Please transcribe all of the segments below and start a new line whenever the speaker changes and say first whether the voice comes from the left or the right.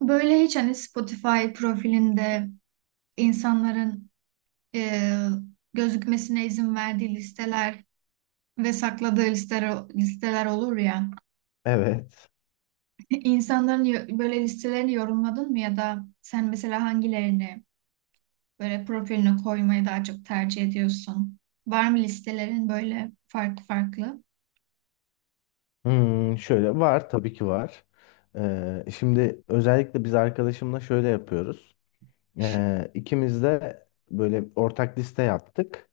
right: Böyle hiç hani Spotify profilinde insanların e, gözükmesine izin verdiği listeler ve sakladığı listeler, olur ya.
left: Evet.
right: İnsanların böyle listelerini yorumladın mı ya da sen mesela hangilerini böyle profiline koymayı daha çok tercih ediyorsun? Var mı listelerin böyle farklı farklı?
left: Hmm, şöyle var tabii ki var. Şimdi özellikle biz arkadaşımla şöyle yapıyoruz. İkimiz de böyle ortak liste yaptık.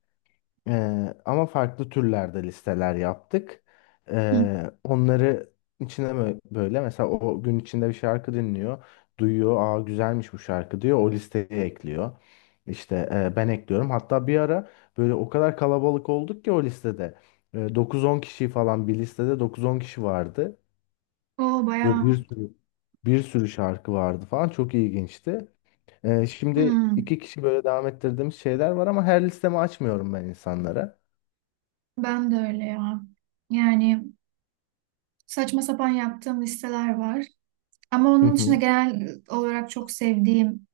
left: Ama farklı türlerde listeler yaptık.
right: Hı.
left: Onları içine böyle mesela o gün içinde bir şarkı dinliyor. Duyuyor, aa güzelmiş bu şarkı diyor. O listeye ekliyor. İşte ben ekliyorum. Hatta bir ara böyle o kadar kalabalık olduk ki o listede. 9-10 kişi falan bir listede 9-10 kişi vardı.
right: O
left: Ve
right: bayağı.
left: bir sürü bir sürü şarkı vardı falan. Çok ilginçti. Şimdi
right: hmm,
left: 2 kişi böyle devam ettirdiğimiz şeyler var ama her listemi açmıyorum ben insanlara.
right: ben de öyle ya. Yani saçma sapan yaptığım listeler var. Ama
left: Hı
right: onun dışında
left: hı.
right: genel olarak çok sevdiğim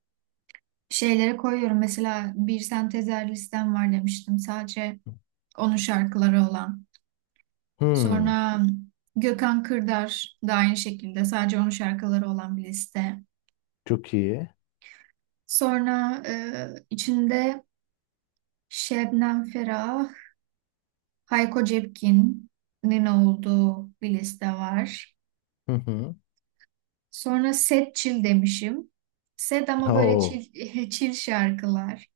right: şeylere koyuyorum. Mesela bir sentezer listem var demiştim. Sadece onun şarkıları olan.
left: Hmm,
right: Sonra Gökhan Kırdar da aynı şekilde sadece onun şarkıları olan bir liste.
left: çok iyi.
right: Sonra içinde Şebnem Ferah, Hayko Cepkin'in olduğu bir liste var.
left: Hı hı.
right: Sonra Set Çil demişim. Set ama böyle
left: Oo.
right: çil, çil şarkılar.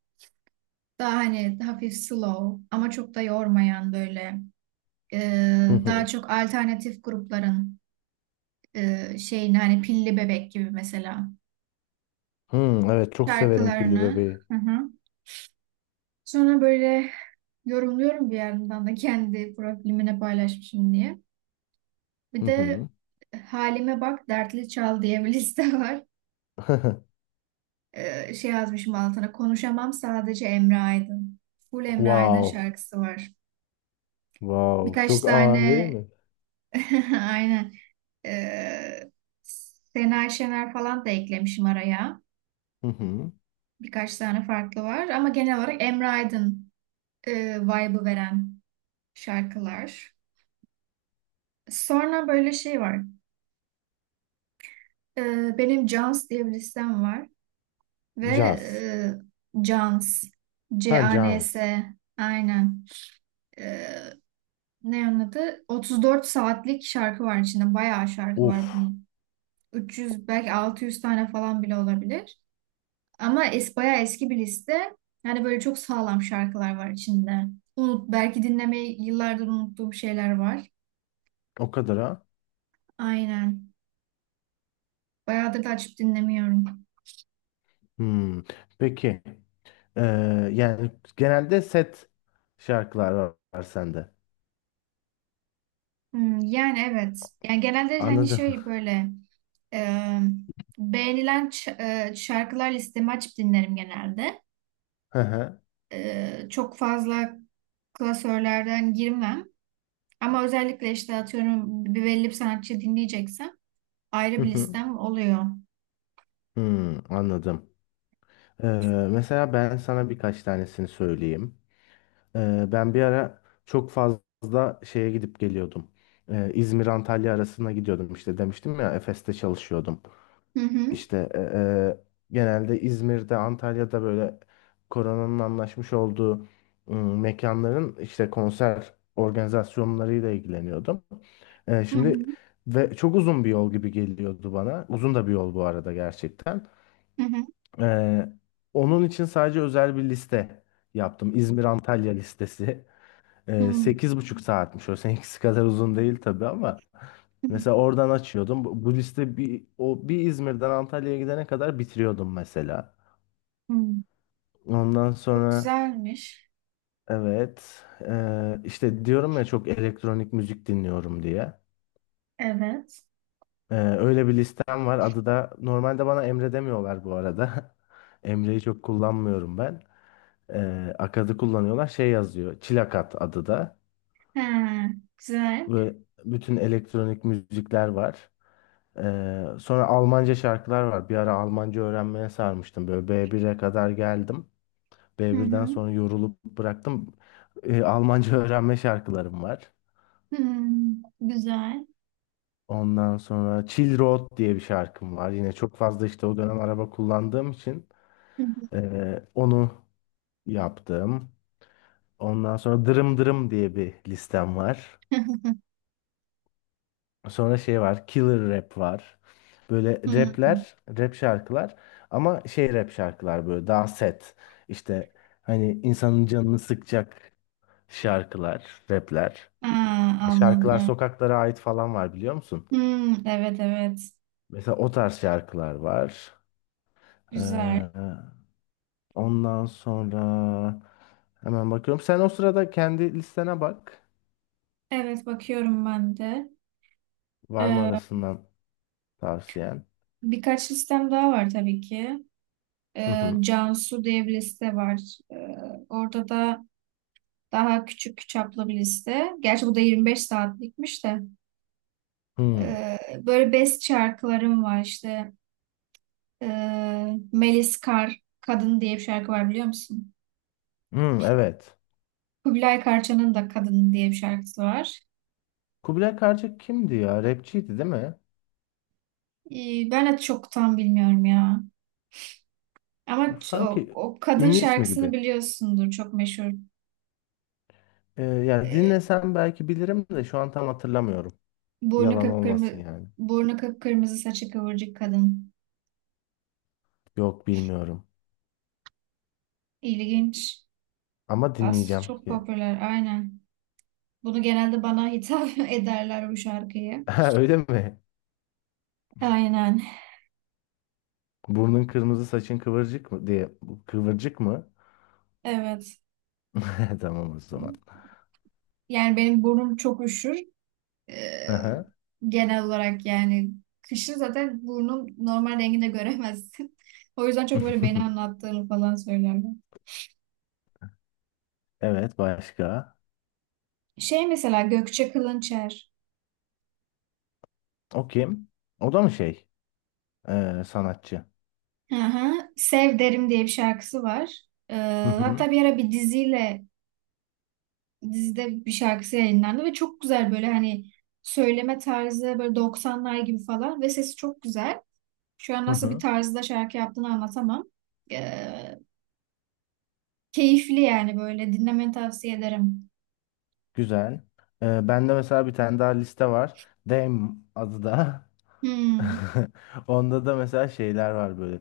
right: Daha hani hafif slow ama çok da yormayan böyle e,
left: Hı
right: daha
left: hı.
right: çok alternatif grupların şeyini hani Pilli Bebek gibi mesela
left: Hmm, evet çok severim pilli
right: şarkılarını.
left: bebeği.
right: Hı hı. Sonra böyle yorumluyorum bir yandan da kendi profilimine paylaşmışım diye. Bir
left: Hı
right: de
left: hı.
right: Halime Bak Dertli Çal diye bir liste var. Şey yazmışım altına konuşamam sadece Emre Aydın. Full Emre Aydın
left: Wow.
right: şarkısı var.
left: Wow.
right: Birkaç
left: Çok ağır değil
right: tane
left: mi?
right: aynen. Ee, Sena Şener falan da eklemişim araya.
left: Hı hı.
right: Birkaç tane farklı var ama genel olarak Emre Aydın vibe'ı veren şarkılar. Sonra böyle şey var. Benim Jans diye bir listem var ve
left: Caz.
right: e, Cans
left: Ha caz.
right: CANS aynen. Ee, ne onun adı? 34 saatlik şarkı var içinde. Bayağı şarkı
left: Uf.
right: var bunun. 300 belki 600 tane falan bile olabilir. Ama bayağı eski bir liste. Yani böyle çok sağlam şarkılar var içinde. Belki dinlemeyi yıllardır unuttuğum şeyler var.
left: O kadar ha.
right: Aynen. Bayağıdır da açıp dinlemiyorum.
left: Hmm. Peki. Ee, yani genelde set şarkılar var, var sende.
right: Hmm, yani evet. Yani genelde hani
left: Anladım.
right: şey böyle e, beğenilen şarkılar listemi açıp dinlerim genelde.
left: Hı hı.
right: Çok fazla klasörlerden girmem. Ama özellikle işte atıyorum bir belli bir sanatçı dinleyeceksem
left: Hı
right: ayrı bir
left: hı.
right: listem oluyor.
left: Hmm, anladım. Ee, mesela ben sana birkaç tanesini söyleyeyim. Ben bir ara çok fazla şeye gidip geliyordum. İzmir Antalya arasına gidiyordum, işte demiştim ya, Efes'te çalışıyordum.
right: Hı hı.
left: İşte genelde İzmir'de, Antalya'da böyle koronanın anlaşmış olduğu mekanların işte konser organizasyonlarıyla ilgileniyordum.
right: Hı hı.
left: Şimdi ve çok uzun bir yol gibi geliyordu bana. Uzun da bir yol bu arada gerçekten.
right: Hı hı.
left: Ee, Onun için sadece özel bir liste yaptım. İzmir Antalya listesi. Ee,
right: Hmm,
left: Sekiz buçuk saatmiş, o seninkisi kadar uzun değil tabii, ama
right: hmm,
left: mesela oradan açıyordum bu liste bir o bir İzmir'den Antalya'ya gidene kadar bitiriyordum mesela.
right: hmm.
left: Ondan
right: O
left: sonra
right: güzelmiş.
left: evet, işte diyorum ya, çok elektronik müzik dinliyorum diye.
right: Evet.
left: Öyle bir listem var. Adı da, normalde bana Emre demiyorlar bu arada, Emre'yi çok kullanmıyorum ben. Akad'ı kullanıyorlar, şey yazıyor, Çilakat adı da.
right: He güzel.
left: Böyle bütün elektronik müzikler var. Sonra Almanca şarkılar var. Bir ara Almanca öğrenmeye sarmıştım. Böyle B1'e kadar geldim.
right: Hı
left: B1'den
right: hı.
left: sonra yorulup bıraktım. Almanca öğrenme şarkılarım var.
right: Hmm, güzel.
left: Ondan sonra Chill Road diye bir şarkım var. Yine çok fazla işte o dönem araba kullandığım için
right: Hı hı.
left: onu yaptım. Ondan sonra Dırım Dırım diye bir listem var. Sonra şey var, Killer rap var. Böyle
right: Hmm.
left: rapler, rap şarkılar, ama şey, rap şarkılar böyle daha set. İşte hani insanın canını sıkacak şarkılar, rapler.
right: Aa,
left: Hani Şarkılar
right: anladım.
left: Sokaklara Ait falan var, biliyor musun?
right: Hmm, evet, evet.
left: Mesela o tarz şarkılar var.
right: Güzel.
left: Ee, ondan sonra hemen bakıyorum. Sen o sırada kendi listene bak.
right: Evet, bakıyorum ben de.
left: Var mı
right: Ee,
left: arasından tavsiyen?
right: birkaç listem daha var tabii ki.
left: Hı hı.
right: Cansu diye bir liste var. Ee, orada da daha küçük çaplı bir liste. Gerçi bu da 25 saatlikmiş de.
left: Hı.
right: Ee, böyle best şarkılarım var işte. Melis Kar Kadın diye bir şarkı var biliyor musun?
left: Hı, evet.
right: Kubilay Karça'nın da Kadın diye bir şarkısı var.
left: Kubilay Karcık kimdi ya? Rapçiydi değil mi?
right: Ben de çok tam bilmiyorum ya. Ama
left: Bu
right: ç- o,
left: sanki
right: o kadın
left: ünlü ismi
right: şarkısını
left: gibi.
right: biliyorsundur. Çok meşhur.
left: Yani
right: Ee,
left: dinlesem belki bilirim de, şu an tam hatırlamıyorum.
right: burnu
left: Yalan olmasın
right: kıpkırmızı,
left: yani.
right: burnu kıpkırmızı, saçı kıvırcık kadın.
left: Yok, bilmiyorum.
right: İlginç.
left: Ama
right: Bas,
left: dinleyeceğim
right: çok
left: ki.
right: popüler. Aynen. Bunu genelde bana hitap ederler bu şarkıyı.
left: Ha, öyle mi?
right: Aynen.
left: Burnun kırmızı, saçın kıvırcık mı diye. Kıvırcık mı?
right: Evet.
left: Tamam o zaman.
right: Yani benim burnum çok üşür. Ee,
left: Aha.
right: genel olarak yani kışın zaten burnun normal renginde göremezsin. O yüzden çok böyle beni anlattığını falan söylerler.
left: Evet, başka?
right: Şey mesela Gökçe Kılınçer.
left: O kim? O da mı şey, sanatçı?
right: Hı hı. Sev Derim diye bir şarkısı var. Ee,
left: Hı hı.
right: hatta bir ara bir diziyle dizide bir şarkısı yayınlandı ve çok güzel böyle hani söyleme tarzı böyle doksanlar gibi falan ve sesi çok güzel. Şu an
left: Hı
right: nasıl bir
left: hı.
right: tarzda şarkı yaptığını anlatamam. Ee, keyifli yani böyle dinlemeni tavsiye ederim.
left: Güzel. Bende mesela bir tane daha liste var. Dame adı da.
right: Hmm.
left: Onda da mesela şeyler var böyle.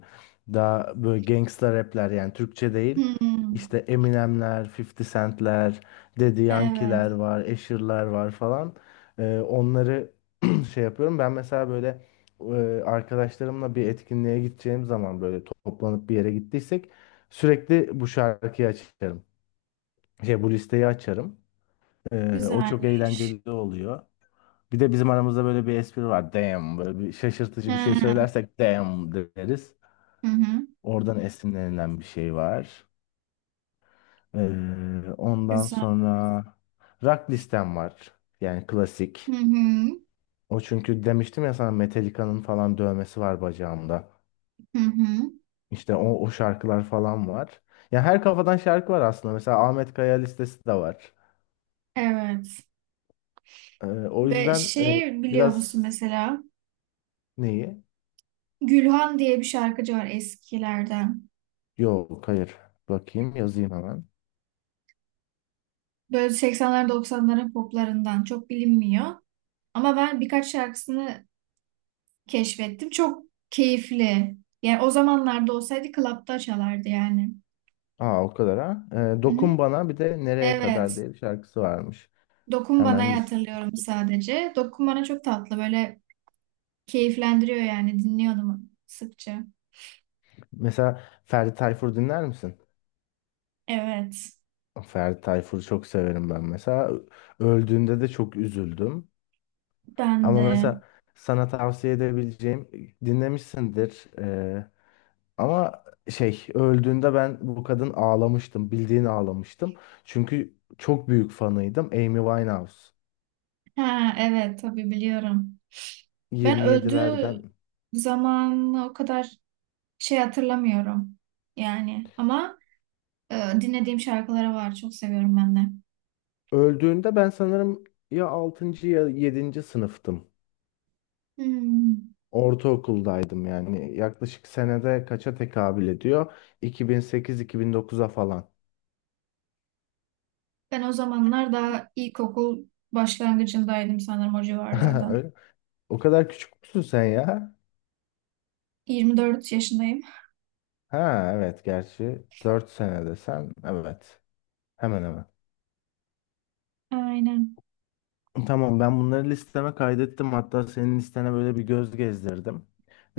left: Daha böyle gangsta rapler, yani Türkçe değil.
right: Hmm,
left: İşte Eminemler, 50 Cent'ler, Daddy Yankee'ler
right: evet.
left: var, Asher'lar var falan. Onları şey yapıyorum. Ben mesela böyle arkadaşlarımla bir etkinliğe gideceğim zaman, böyle toplanıp bir yere gittiysek, sürekli bu şarkıyı açarım. Şey, bu listeyi açarım. O çok
right: Güzelmiş.
left: eğlenceli oluyor. Bir de bizim aramızda böyle bir espri var. Damn, böyle bir şaşırtıcı bir şey
right: Ha,
left: söylersek damn deriz.
right: hı hı.
left: Oradan esinlenilen bir şey var. Ondan
right: Güzel.
left: sonra rock listem var. Yani
right: Hı
left: klasik.
right: hı.
left: O çünkü, demiştim ya sana, Metallica'nın falan dövmesi var bacağımda.
right: Hı hı.
left: İşte o şarkılar falan var. Ya, her kafadan şarkı var aslında. Mesela Ahmet Kaya listesi de var.
right: Evet.
left: O
right: Ve
left: yüzden
right: şey biliyor musun
left: biraz.
right: mesela?
left: Neyi?
right: Gülhan diye bir şarkıcı var eskilerden.
left: Yok, hayır. Bakayım, yazayım hemen.
right: Böyle 80'ler, 90'ların poplarından çok bilinmiyor. Ama ben birkaç şarkısını keşfettim. Çok keyifli. Yani o zamanlarda olsaydı klapta çalardı yani.
left: Aa, o kadar ha. Ee,
right: Hı
left: Dokun
right: hı.
left: Bana, bir de Nereye Kadar
right: Evet.
left: diye bir şarkısı varmış.
right: Dokun
left: Hemen
right: Bana'yı
left: list-
right: hatırlıyorum sadece. Dokun Bana çok tatlı, böyle keyiflendiriyor yani, dinliyordum sıkça.
left: mesela Ferdi Tayfur dinler misin?
right: Evet.
left: Ferdi Tayfur'u çok severim ben mesela. Öldüğünde de çok üzüldüm.
right: Ben
left: Ama
right: de.
left: mesela sana tavsiye edebileceğim, dinlemişsindir. Ama şey, öldüğünde ben bu kadın ağlamıştım. Bildiğin ağlamıştım. Çünkü çok büyük fanıydım. Amy Winehouse.
right: Ha, evet, tabii biliyorum. Ben öldüğü
left: 27'lerden.
right: zaman o kadar şey hatırlamıyorum. Yani ama e, dinlediğim şarkıları var. Çok seviyorum ben de.
left: Öldüğünde ben sanırım ya altıncı ya yedinci sınıftım.
right: Hmm.
left: Ortaokuldaydım yani. Yaklaşık senede kaça tekabül ediyor? 2008-2009'a falan.
right: Ben o zamanlar daha ilkokul başlangıcındaydım sanırım, o civarlarda.
left: Öyle- O kadar küçük müsün sen ya?
right: 24 yaşındayım.
left: Ha evet, gerçi 4 senede sen. Evet. Hemen hemen.
right: Aynen.
left: Tamam, ben bunları listeme kaydettim. Hatta senin listene böyle bir göz gezdirdim.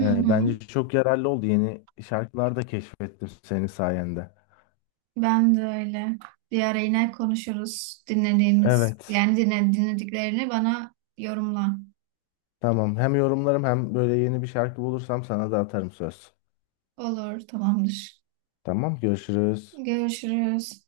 right: Hı hı.
left: bence çok yararlı oldu. Yeni şarkılar da keşfettim senin sayende.
right: Ben de öyle. Bir ara yine konuşuruz dinlediğimiz,
left: Evet.
right: yani dinlediklerini bana yorumla.
left: Tamam. Hem yorumlarım, hem böyle yeni bir şarkı bulursam sana da atarım, söz.
right: Olur, tamamdır.
left: Tamam. Görüşürüz.
right: Görüşürüz.